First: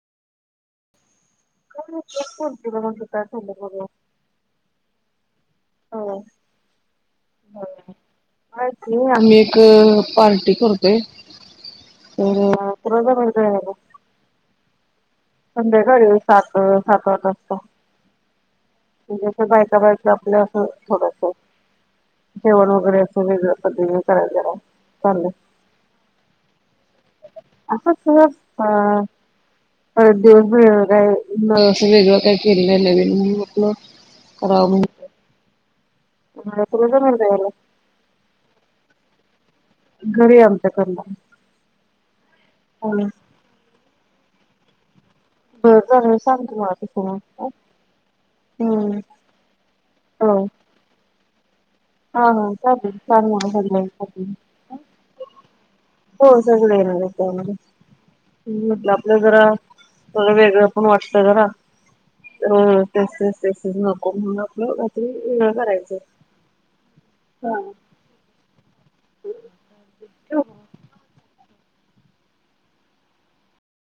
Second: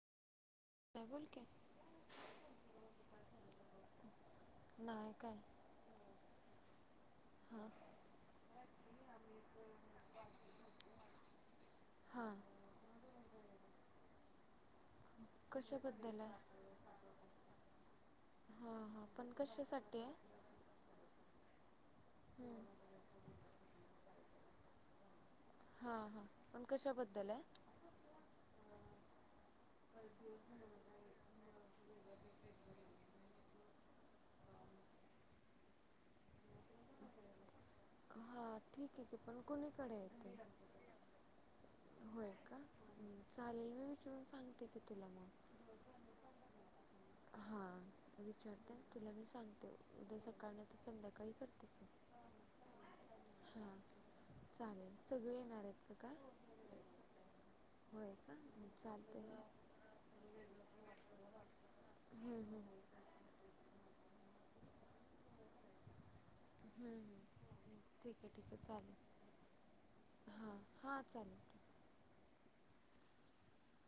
[inaudible] [unintelligible] नाहीय काय हो हां आम्ही एक पार्टी करतोय हां [unintelligible] संध्याकाळी कशाबद्दल आहे सात, सात आठ वाजता हां हां म्हणजे पण अस बायका कशासाठी बायका आहे आपलं असं थोडस हं, जेवण वगैरे असं वेगळं पद्धतीने करायला चालंल हा हा असंच सहज अर दिवस पण काय नसून वेगवा काय [unintelligible] केल्यागल म कराव म्हण [unintelligible] ह तलतवला [unintelligible] [inaudible] येते घरी आमच्या‌ करणार होय का चालेल मी विचरून सांगते की तुला मग बरं चालेल सांग तु मला त स मगं हां विचारते तुला मी सांगते उद्या सकाळ नाहीतर संध्याकाळी करते की [unintelligible] हो सग नाहीणार हां चालेल सगळे येणार आहेत का काय त्यामध्ये होय का हम् म्हट चालते आपलं जरा सगळं वेगळं पण वाटतंय जरा अ तसच तसच नको म्हणून आपल्या रात्री वेगळ करायच हम् ह ठीक आहे ठीक आहे चालेल ठेवू का? हा हा चालेल